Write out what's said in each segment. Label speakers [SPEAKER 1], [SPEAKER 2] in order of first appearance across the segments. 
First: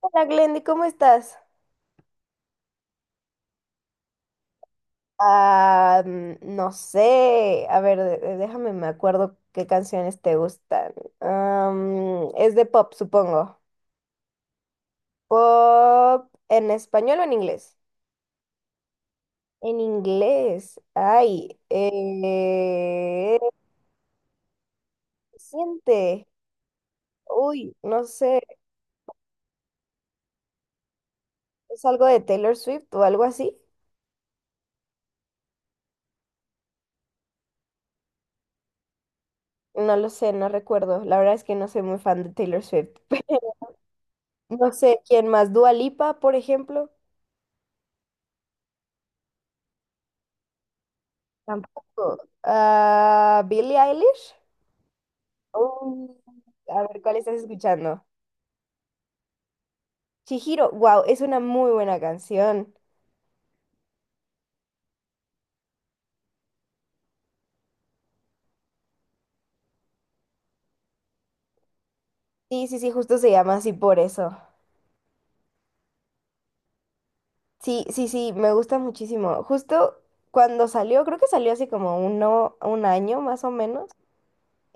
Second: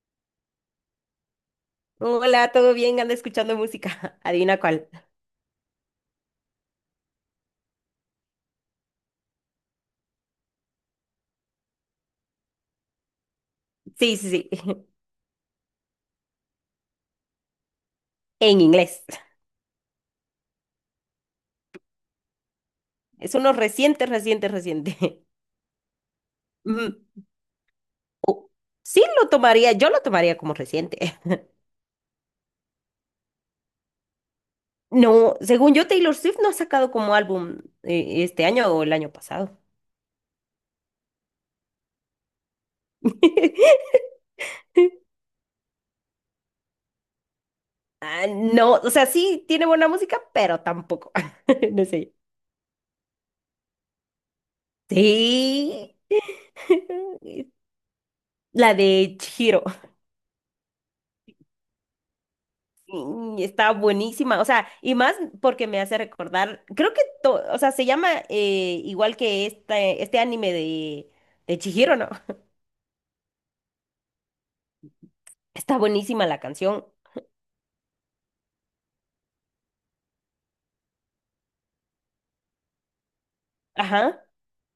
[SPEAKER 1] Hola Glendy, ¿cómo estás?
[SPEAKER 2] Hola, ¿todo bien? ¿Anda escuchando música? Adivina cuál.
[SPEAKER 1] Ah, no sé, a ver, déjame, me acuerdo qué canciones te gustan. Es de pop, supongo.
[SPEAKER 2] Sí, sí, sí.
[SPEAKER 1] ¿Pop en español o en inglés?
[SPEAKER 2] En inglés.
[SPEAKER 1] En inglés. Ay,
[SPEAKER 2] Es uno reciente, reciente, reciente.
[SPEAKER 1] siente.
[SPEAKER 2] Mm,
[SPEAKER 1] Uy, no sé,
[SPEAKER 2] oh, sí, lo tomaría, yo lo tomaría como reciente.
[SPEAKER 1] ¿es algo de Taylor Swift o algo así?
[SPEAKER 2] No, según yo, Taylor Swift no ha sacado como álbum este año o el año pasado.
[SPEAKER 1] No lo sé, no recuerdo. La verdad es que no soy muy fan de Taylor Swift. No sé quién más, Dua Lipa, por ejemplo.
[SPEAKER 2] Ah, no, o sea, sí tiene buena música, pero tampoco. No sé.
[SPEAKER 1] Tampoco. Ah, Billie Eilish.
[SPEAKER 2] Sí.
[SPEAKER 1] Uh, a ver, ¿cuál estás escuchando?
[SPEAKER 2] La de Chihiro.
[SPEAKER 1] Chihiro, wow, es una muy buena canción.
[SPEAKER 2] Y está buenísima, o sea, y más porque me hace recordar, creo que, o sea, se llama igual que este anime de Chihiro, ¿no?
[SPEAKER 1] Sí, sí, sí, justo se llama así por eso.
[SPEAKER 2] Está buenísima la canción.
[SPEAKER 1] Sí, sí, sí, me gusta muchísimo. Justo cuando salió, creo que salió hace como un año más o menos.
[SPEAKER 2] Ajá,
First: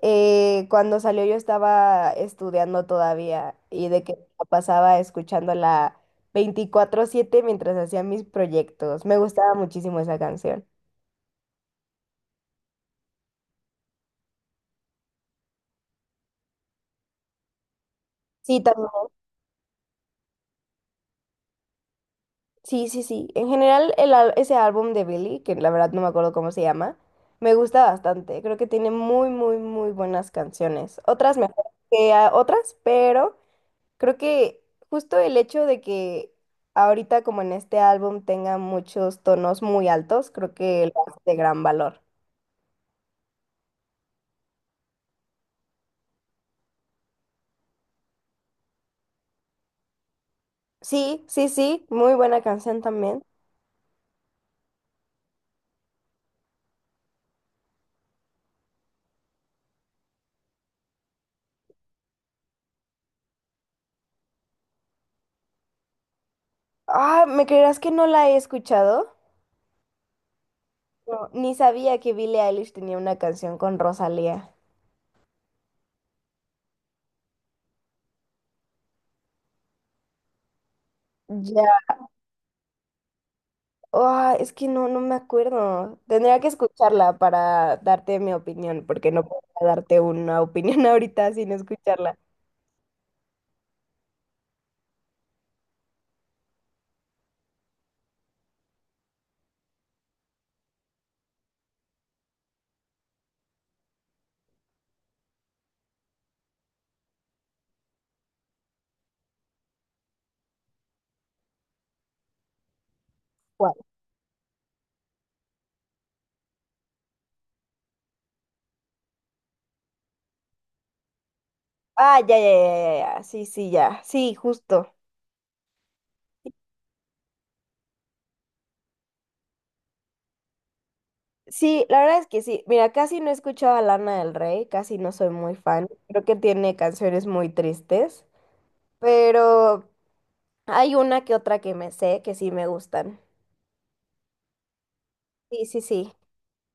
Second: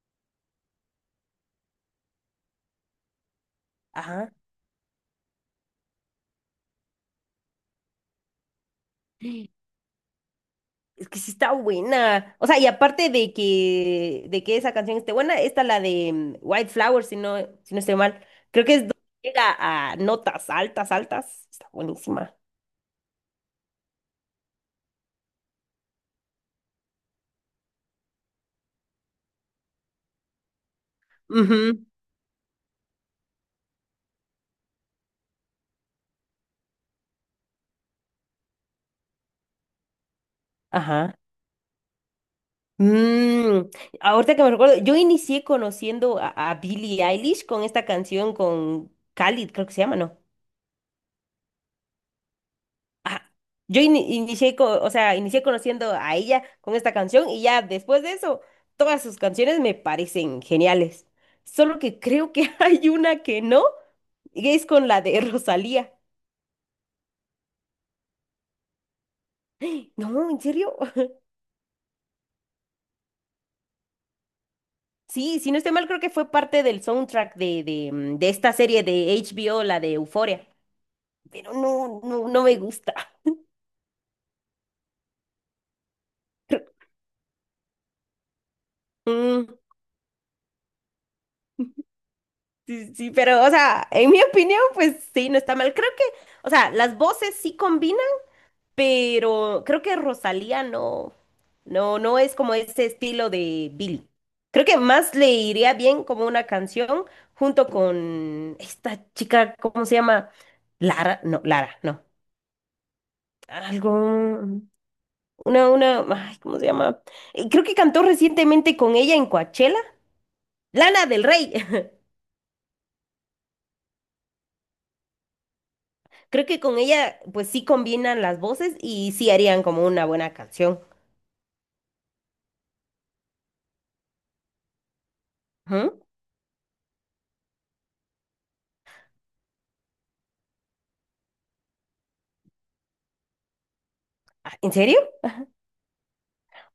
[SPEAKER 1] Cuando salió yo estaba estudiando todavía y de que
[SPEAKER 2] ajá.
[SPEAKER 1] la pasaba escuchándola 24/7 mientras hacía mis proyectos. Me gustaba muchísimo esa canción.
[SPEAKER 2] Es que sí está buena. O sea, y aparte de que esa canción esté buena, está la de White Flower, si no, si no estoy mal.
[SPEAKER 1] Sí,
[SPEAKER 2] Creo que es
[SPEAKER 1] también.
[SPEAKER 2] donde llega a notas altas, altas. Está buenísima.
[SPEAKER 1] Sí, sí, sí. En general, ese álbum de Billy, que la verdad no me acuerdo cómo se llama, me gusta bastante. Creo que tiene muy, muy, muy buenas canciones. Otras mejores
[SPEAKER 2] Ujú.
[SPEAKER 1] que otras, pero creo que justo el hecho de que ahorita, como en este álbum, tenga muchos tonos muy altos, creo que lo
[SPEAKER 2] Ajá.
[SPEAKER 1] hace de gran valor.
[SPEAKER 2] Mm, ahorita que me recuerdo, yo inicié conociendo a Billie Eilish con esta canción con Khalid, creo que se llama, ¿no?
[SPEAKER 1] Sí, sí, sí. Muy buena canción también.
[SPEAKER 2] Ajá. Yo inicié, o sea, inicié conociendo a ella con esta canción y ya después de eso, todas sus canciones me parecen geniales. Solo que creo que hay una que no, y es con la de Rosalía.
[SPEAKER 1] Ah, ¿me creerás que no la he escuchado?
[SPEAKER 2] No, ¿en serio?
[SPEAKER 1] No, ni sabía que Billie Eilish tenía una canción con Rosalía.
[SPEAKER 2] Sí, si no estoy mal, creo que fue parte del soundtrack de, de esta serie de HBO, la de Euphoria. Pero no, no, no me gusta.
[SPEAKER 1] Ah, es que no me acuerdo. Tendría que escucharla para darte mi opinión, porque no puedo
[SPEAKER 2] Mm.
[SPEAKER 1] darte una opinión ahorita sin escucharla.
[SPEAKER 2] Sí, sí, pero, o sea, en mi opinión, pues sí, no está mal. Creo que, o sea, las voces sí combinan, pero creo que Rosalía no, no, no es como ese estilo de Billy. Creo que más le iría bien como una canción junto con esta chica, ¿cómo se llama? Lara, no, Lara, no.
[SPEAKER 1] ¿Cuál?
[SPEAKER 2] Algo, una, ay, ¿cómo se llama? Creo que cantó recientemente con ella en Coachella, Lana del Rey.
[SPEAKER 1] Ah, ya, ya, ya, ya, ya. Sí, sí, ya. Sí, justo.
[SPEAKER 2] Creo que con ella, pues sí combinan las voces y sí harían como una buena canción.
[SPEAKER 1] Sí, la verdad es que sí. Mira, casi no he escuchado a Lana del Rey, casi no soy muy fan.
[SPEAKER 2] Ujú.
[SPEAKER 1] Creo que tiene canciones muy tristes, pero hay una que otra que me sé que sí me gustan.
[SPEAKER 2] Ah, ¿en serio?
[SPEAKER 1] Sí, sí, sí.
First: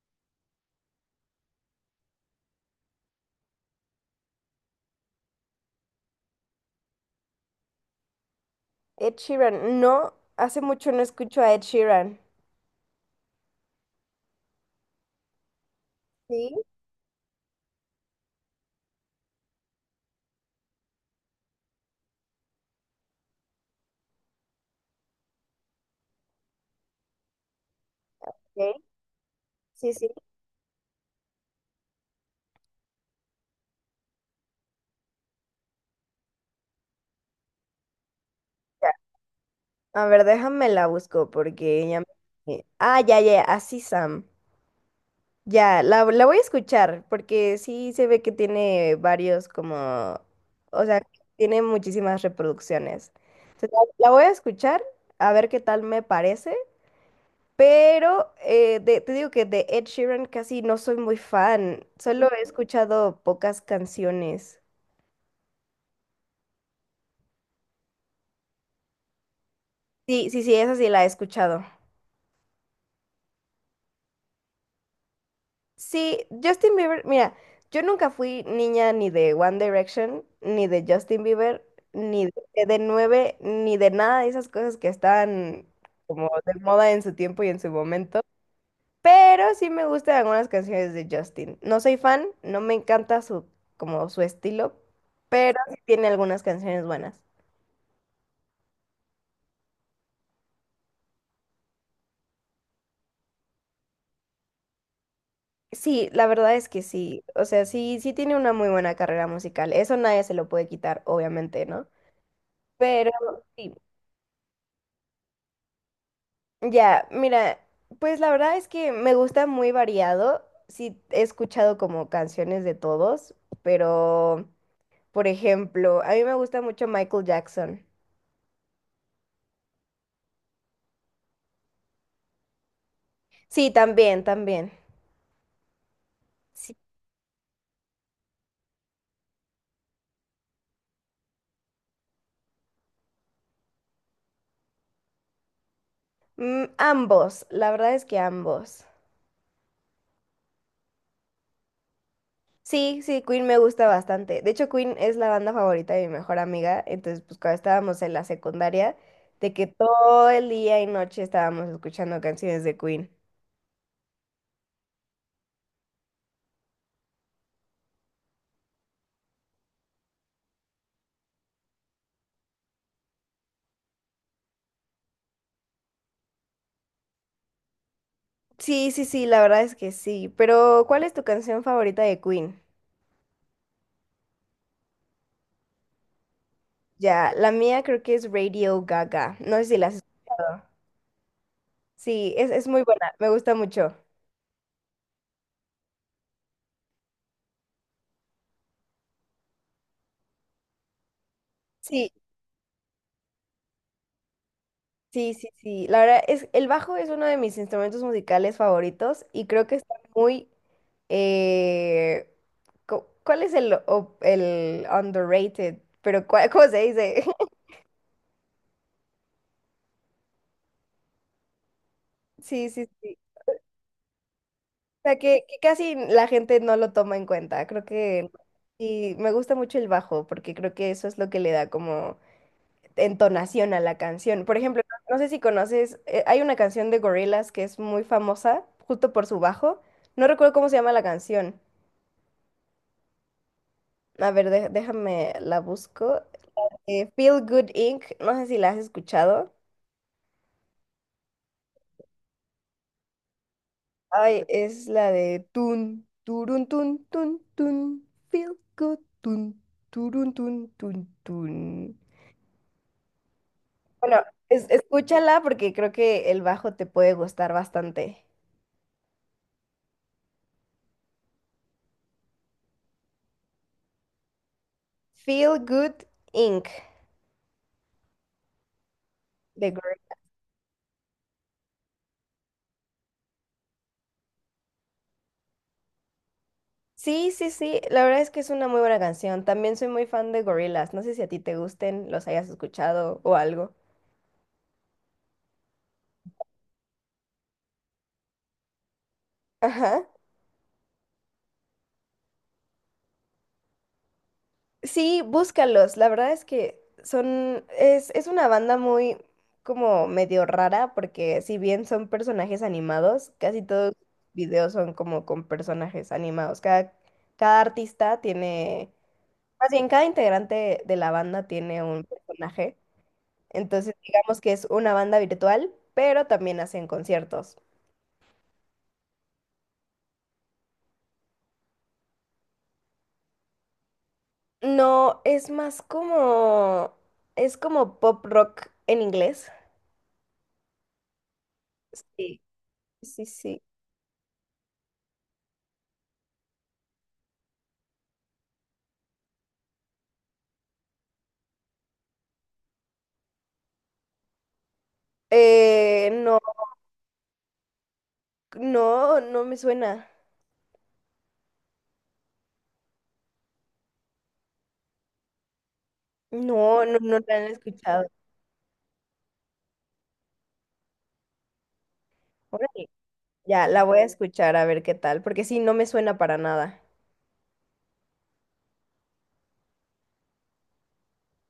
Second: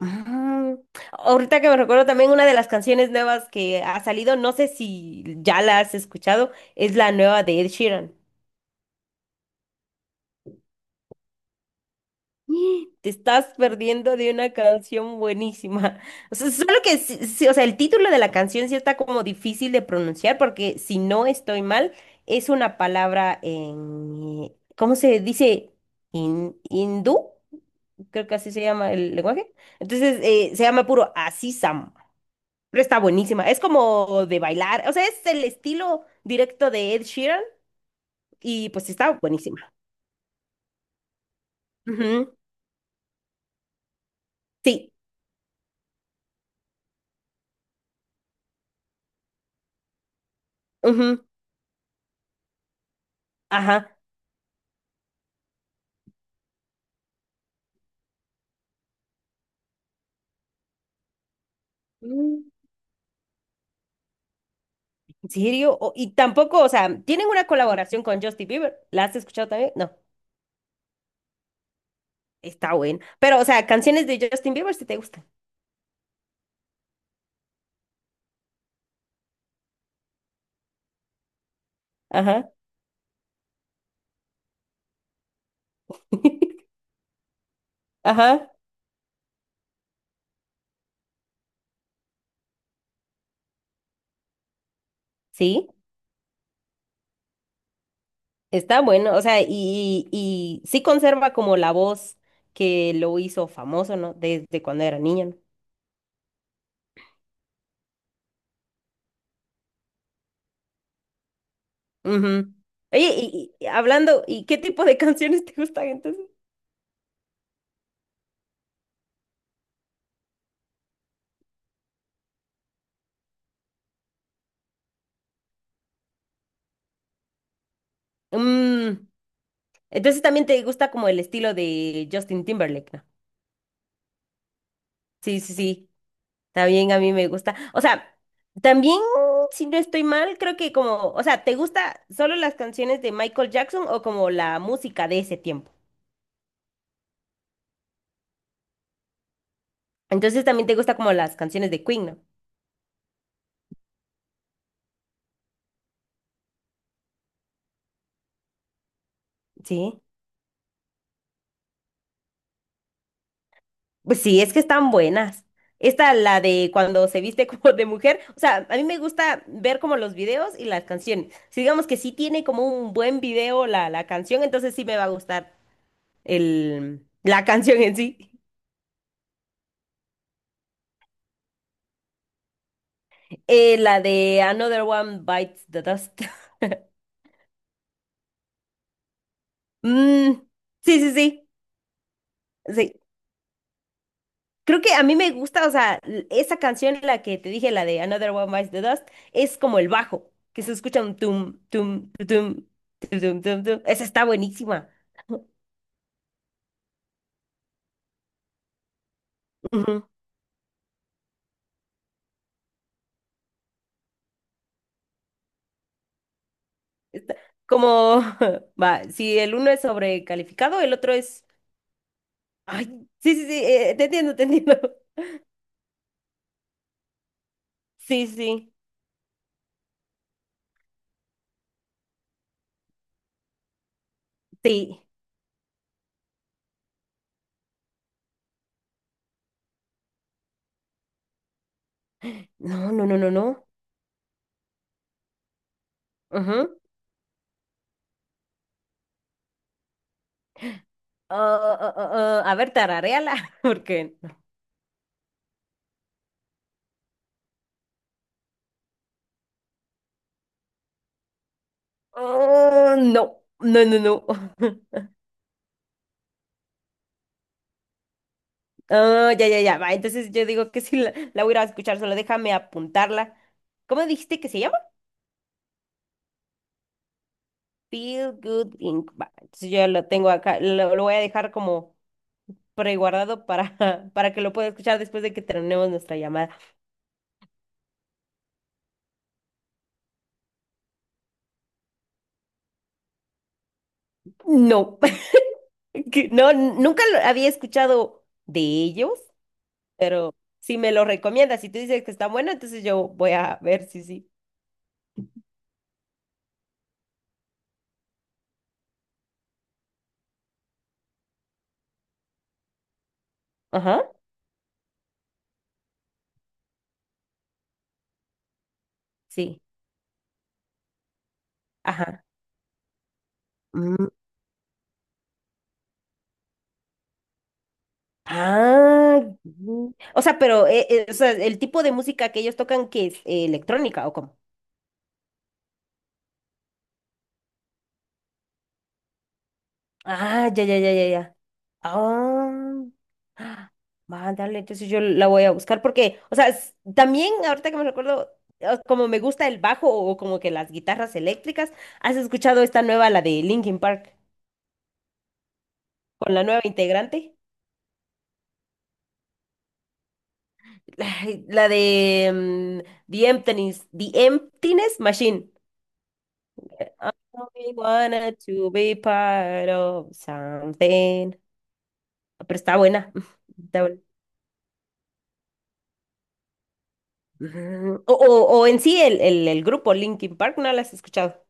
[SPEAKER 2] Mm. Ahorita que me recuerdo también una de las canciones nuevas que ha salido, no sé si ya la has escuchado, es la nueva de Ed Sheeran.
[SPEAKER 1] Ed Sheeran. No, hace mucho no escucho a Ed Sheeran.
[SPEAKER 2] Te estás perdiendo de una canción buenísima. O sea,
[SPEAKER 1] Sí,
[SPEAKER 2] solo que, sí, o sea, el título de la canción sí está como difícil de pronunciar porque si no estoy mal, es una palabra en, ¿cómo se dice? ¿In, hindú? Creo que así se
[SPEAKER 1] ok.
[SPEAKER 2] llama el lenguaje.
[SPEAKER 1] Sí, sí.
[SPEAKER 2] Entonces, se llama puro Así Sam. Pero está buenísima. Es como de bailar. O sea, es el estilo directo de Ed Sheeran y pues está buenísima.
[SPEAKER 1] A ver, déjame la busco porque ya
[SPEAKER 2] Ujú.
[SPEAKER 1] me. Ah, ya, ya, así Sam.
[SPEAKER 2] Sí.
[SPEAKER 1] Ya, la voy a escuchar porque sí se ve que tiene varios como. O sea,
[SPEAKER 2] Ujú,
[SPEAKER 1] tiene muchísimas reproducciones. Entonces,
[SPEAKER 2] ajá.
[SPEAKER 1] la voy a escuchar a ver qué tal me parece. Pero te digo que de Ed Sheeran casi no soy muy fan. Solo he
[SPEAKER 2] Mm.
[SPEAKER 1] escuchado pocas canciones.
[SPEAKER 2] ¿En serio? Y tampoco, o sea, tienen una colaboración con Justin Bieber. ¿La has escuchado también? No,
[SPEAKER 1] Sí, sí, sí, esa sí la he escuchado.
[SPEAKER 2] está buena. Pero, o sea, canciones de Justin Bieber si te gustan.
[SPEAKER 1] Sí, Justin Bieber, mira, yo nunca fui niña ni de One Direction, ni de Justin Bieber, ni de
[SPEAKER 2] Ajá.
[SPEAKER 1] de nueve, ni de nada de esas cosas que estaban como de moda en su tiempo y en su momento.
[SPEAKER 2] Ajá.
[SPEAKER 1] Pero sí me gustan algunas canciones de Justin. No soy fan, no me encanta como su estilo, pero
[SPEAKER 2] Sí.
[SPEAKER 1] sí tiene algunas canciones buenas.
[SPEAKER 2] Está bueno, o sea, y sí conserva como la voz que lo hizo famoso, ¿no? Desde cuando era niño,
[SPEAKER 1] Sí, la verdad es que sí. O sea, sí tiene una muy buena carrera musical. Eso nadie se lo puede quitar, obviamente, ¿no?
[SPEAKER 2] ¿no? Ujú.
[SPEAKER 1] Pero
[SPEAKER 2] Oye, y
[SPEAKER 1] sí.
[SPEAKER 2] hablando, ¿y qué tipo de canciones te gustan entonces?
[SPEAKER 1] Ya, mira, pues la verdad es que me gusta muy variado. Sí, he escuchado como canciones de todos, pero, por ejemplo, a mí me gusta mucho Michael Jackson.
[SPEAKER 2] Mm, entonces también te gusta como el estilo de Justin Timberlake, ¿no?
[SPEAKER 1] Sí, también, también.
[SPEAKER 2] Sí, sí, sí,
[SPEAKER 1] Sí.
[SPEAKER 2] también a mí me gusta. O sea, también, si no estoy mal, creo que como, o sea, ¿te gusta solo las canciones de Michael Jackson o como la música de ese tiempo?
[SPEAKER 1] Ambos, la verdad es que ambos.
[SPEAKER 2] Entonces también te gusta como las canciones de Queen, ¿no?
[SPEAKER 1] Sí, sí, Queen me gusta bastante. De hecho, Queen es la banda favorita de mi mejor amiga. Entonces, pues cuando estábamos en la secundaria, de que
[SPEAKER 2] Sí.
[SPEAKER 1] todo el día y noche estábamos escuchando canciones de Queen.
[SPEAKER 2] Pues sí, es que están buenas. Esta, la de cuando se viste como de mujer, o sea, a mí me gusta ver como los videos y las canciones. Si digamos que sí tiene como un buen video la, la canción, entonces sí me va a gustar el, la canción en sí.
[SPEAKER 1] Sí, sí, sí, la verdad es que sí. Pero, ¿cuál es tu canción favorita de Queen?
[SPEAKER 2] La de Another One Bites the Dust.
[SPEAKER 1] Ya, la mía creo que es Radio Gaga. No sé si la has
[SPEAKER 2] Mm,
[SPEAKER 1] escuchado.
[SPEAKER 2] sí, sí, sí,
[SPEAKER 1] Sí, es muy
[SPEAKER 2] sí.
[SPEAKER 1] buena, me gusta mucho.
[SPEAKER 2] Creo que a mí me gusta, o sea, esa canción, la que te dije, la de Another One Bites the Dust, es como el bajo, que se escucha un tum, tum,
[SPEAKER 1] Sí,
[SPEAKER 2] tu, tum, tu, tum, tum, tum. Esa está buenísima.
[SPEAKER 1] sí, sí, sí. La verdad es, el bajo es uno de mis instrumentos musicales favoritos y creo que está
[SPEAKER 2] Ujú.
[SPEAKER 1] muy. eh, ¿Cuál es el underrated? Pero, ¿cómo se dice?
[SPEAKER 2] Como, va, si el uno es sobrecalificado, el otro es...
[SPEAKER 1] Sí,
[SPEAKER 2] Ay,
[SPEAKER 1] sí, sí.
[SPEAKER 2] sí, sí, sí, te entiendo, te entiendo.
[SPEAKER 1] Sea, que casi la gente no lo toma en cuenta. Creo
[SPEAKER 2] Sí,
[SPEAKER 1] que
[SPEAKER 2] sí,
[SPEAKER 1] sí, me gusta mucho el bajo porque creo que eso es lo que le da como entonación a la canción. Por ejemplo,
[SPEAKER 2] sí.
[SPEAKER 1] no sé si conoces, hay una canción de Gorillaz que es muy famosa justo por su bajo. No recuerdo cómo se llama la canción.
[SPEAKER 2] No, no, no, no, no.
[SPEAKER 1] A ver, déjame la busco.
[SPEAKER 2] Ajá.
[SPEAKER 1] Feel Good Inc. No sé si la has escuchado.
[SPEAKER 2] Ah, ah, ah, ah, ah. A ver, tararéala, porque...
[SPEAKER 1] Ay,
[SPEAKER 2] no.
[SPEAKER 1] es la de tun, turun, tun, tun, tun, feel good, tun, turun, tun, tun, tun.
[SPEAKER 2] Oh, no, no, no,
[SPEAKER 1] Bueno,
[SPEAKER 2] no.
[SPEAKER 1] escúchala porque creo que el bajo te puede gustar bastante.
[SPEAKER 2] Ah, ya, ya, ya. Va, entonces yo digo que si la, la voy a ir a escuchar, solo déjame apuntarla. ¿Cómo dijiste que se llama?
[SPEAKER 1] Feel Good Inc.
[SPEAKER 2] Feel Good Inc. Va,
[SPEAKER 1] de
[SPEAKER 2] entonces yo lo
[SPEAKER 1] Gorillaz.
[SPEAKER 2] tengo acá, lo voy a dejar como preguardado para, para que lo pueda escuchar después de que terminemos nuestra llamada.
[SPEAKER 1] Sí, sí, sí, la verdad es que es una muy buena canción. También soy muy fan de Gorillaz. No sé si a ti te gusten, los hayas escuchado o algo.
[SPEAKER 2] No, que no, nunca lo había escuchado de ellos,
[SPEAKER 1] Ajá.
[SPEAKER 2] pero si me lo recomiendas, si tú dices que está bueno, entonces yo voy a ver si sí.
[SPEAKER 1] Sí, búscalos. La verdad es que es una banda muy como medio rara porque si bien son personajes animados, casi todos
[SPEAKER 2] Ajá,
[SPEAKER 1] los videos son como con personajes animados. Cada, cada artista tiene
[SPEAKER 2] sí,
[SPEAKER 1] Más bien, cada integrante de la banda tiene un
[SPEAKER 2] ajá.
[SPEAKER 1] personaje, entonces digamos que es una banda virtual, pero también hacen conciertos.
[SPEAKER 2] Ah, mm. O sea, pero o sea, el tipo de música que ellos tocan que es eh, electrónica o cómo.
[SPEAKER 1] No, es más es como pop rock en inglés.
[SPEAKER 2] Ah, ya, ya, ya, ya, ya.
[SPEAKER 1] Sí,
[SPEAKER 2] Ah,
[SPEAKER 1] sí, sí.
[SPEAKER 2] ah, mándale, entonces yo la voy a buscar porque, o sea, también ahorita que me recuerdo, como me gusta el bajo o como que las guitarras eléctricas, ¿has escuchado esta nueva, la de Linkin Park, con
[SPEAKER 1] No,
[SPEAKER 2] la nueva integrante?
[SPEAKER 1] no, no me suena.
[SPEAKER 2] Ay, la de The Emptiness, The Emptiness Machine.
[SPEAKER 1] No, no,
[SPEAKER 2] I
[SPEAKER 1] no la han
[SPEAKER 2] only
[SPEAKER 1] escuchado.
[SPEAKER 2] wanted to be part of something. Pero está
[SPEAKER 1] Órale.
[SPEAKER 2] buena.
[SPEAKER 1] Ya,
[SPEAKER 2] Está
[SPEAKER 1] la voy
[SPEAKER 2] buena.
[SPEAKER 1] a escuchar a ver qué tal, porque sí, no me suena para nada.
[SPEAKER 2] Ujú. O, o en sí, el grupo Linkin Park, ¿no la has escuchado?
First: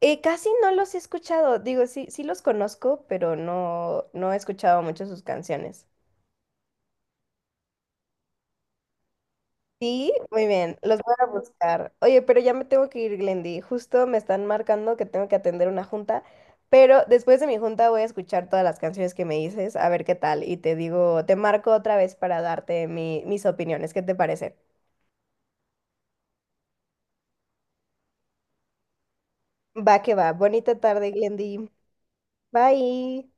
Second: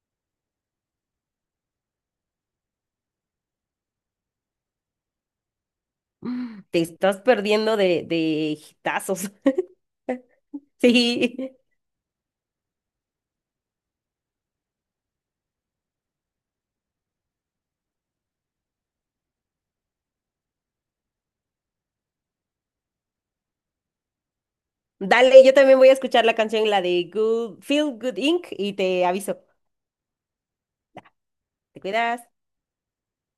[SPEAKER 1] Casi no los he escuchado, digo, sí los conozco, pero no he escuchado mucho sus canciones.
[SPEAKER 2] Te estás perdiendo de hitazos.
[SPEAKER 1] Sí, muy bien, los voy a
[SPEAKER 2] Sí.
[SPEAKER 1] buscar. Oye, pero ya me tengo que ir, Glendy. Justo me están marcando que tengo que atender una junta, pero después de mi junta voy a escuchar todas las canciones que me dices, a ver qué tal. Y te digo, te marco otra vez para darte mis opiniones. ¿Qué te parece?
[SPEAKER 2] Dale, yo también voy a escuchar la canción, la de Feel Good Inc. y te aviso.
[SPEAKER 1] Va que va. Bonita tarde, Glendy.
[SPEAKER 2] ¿Te cuidas?
[SPEAKER 1] Bye.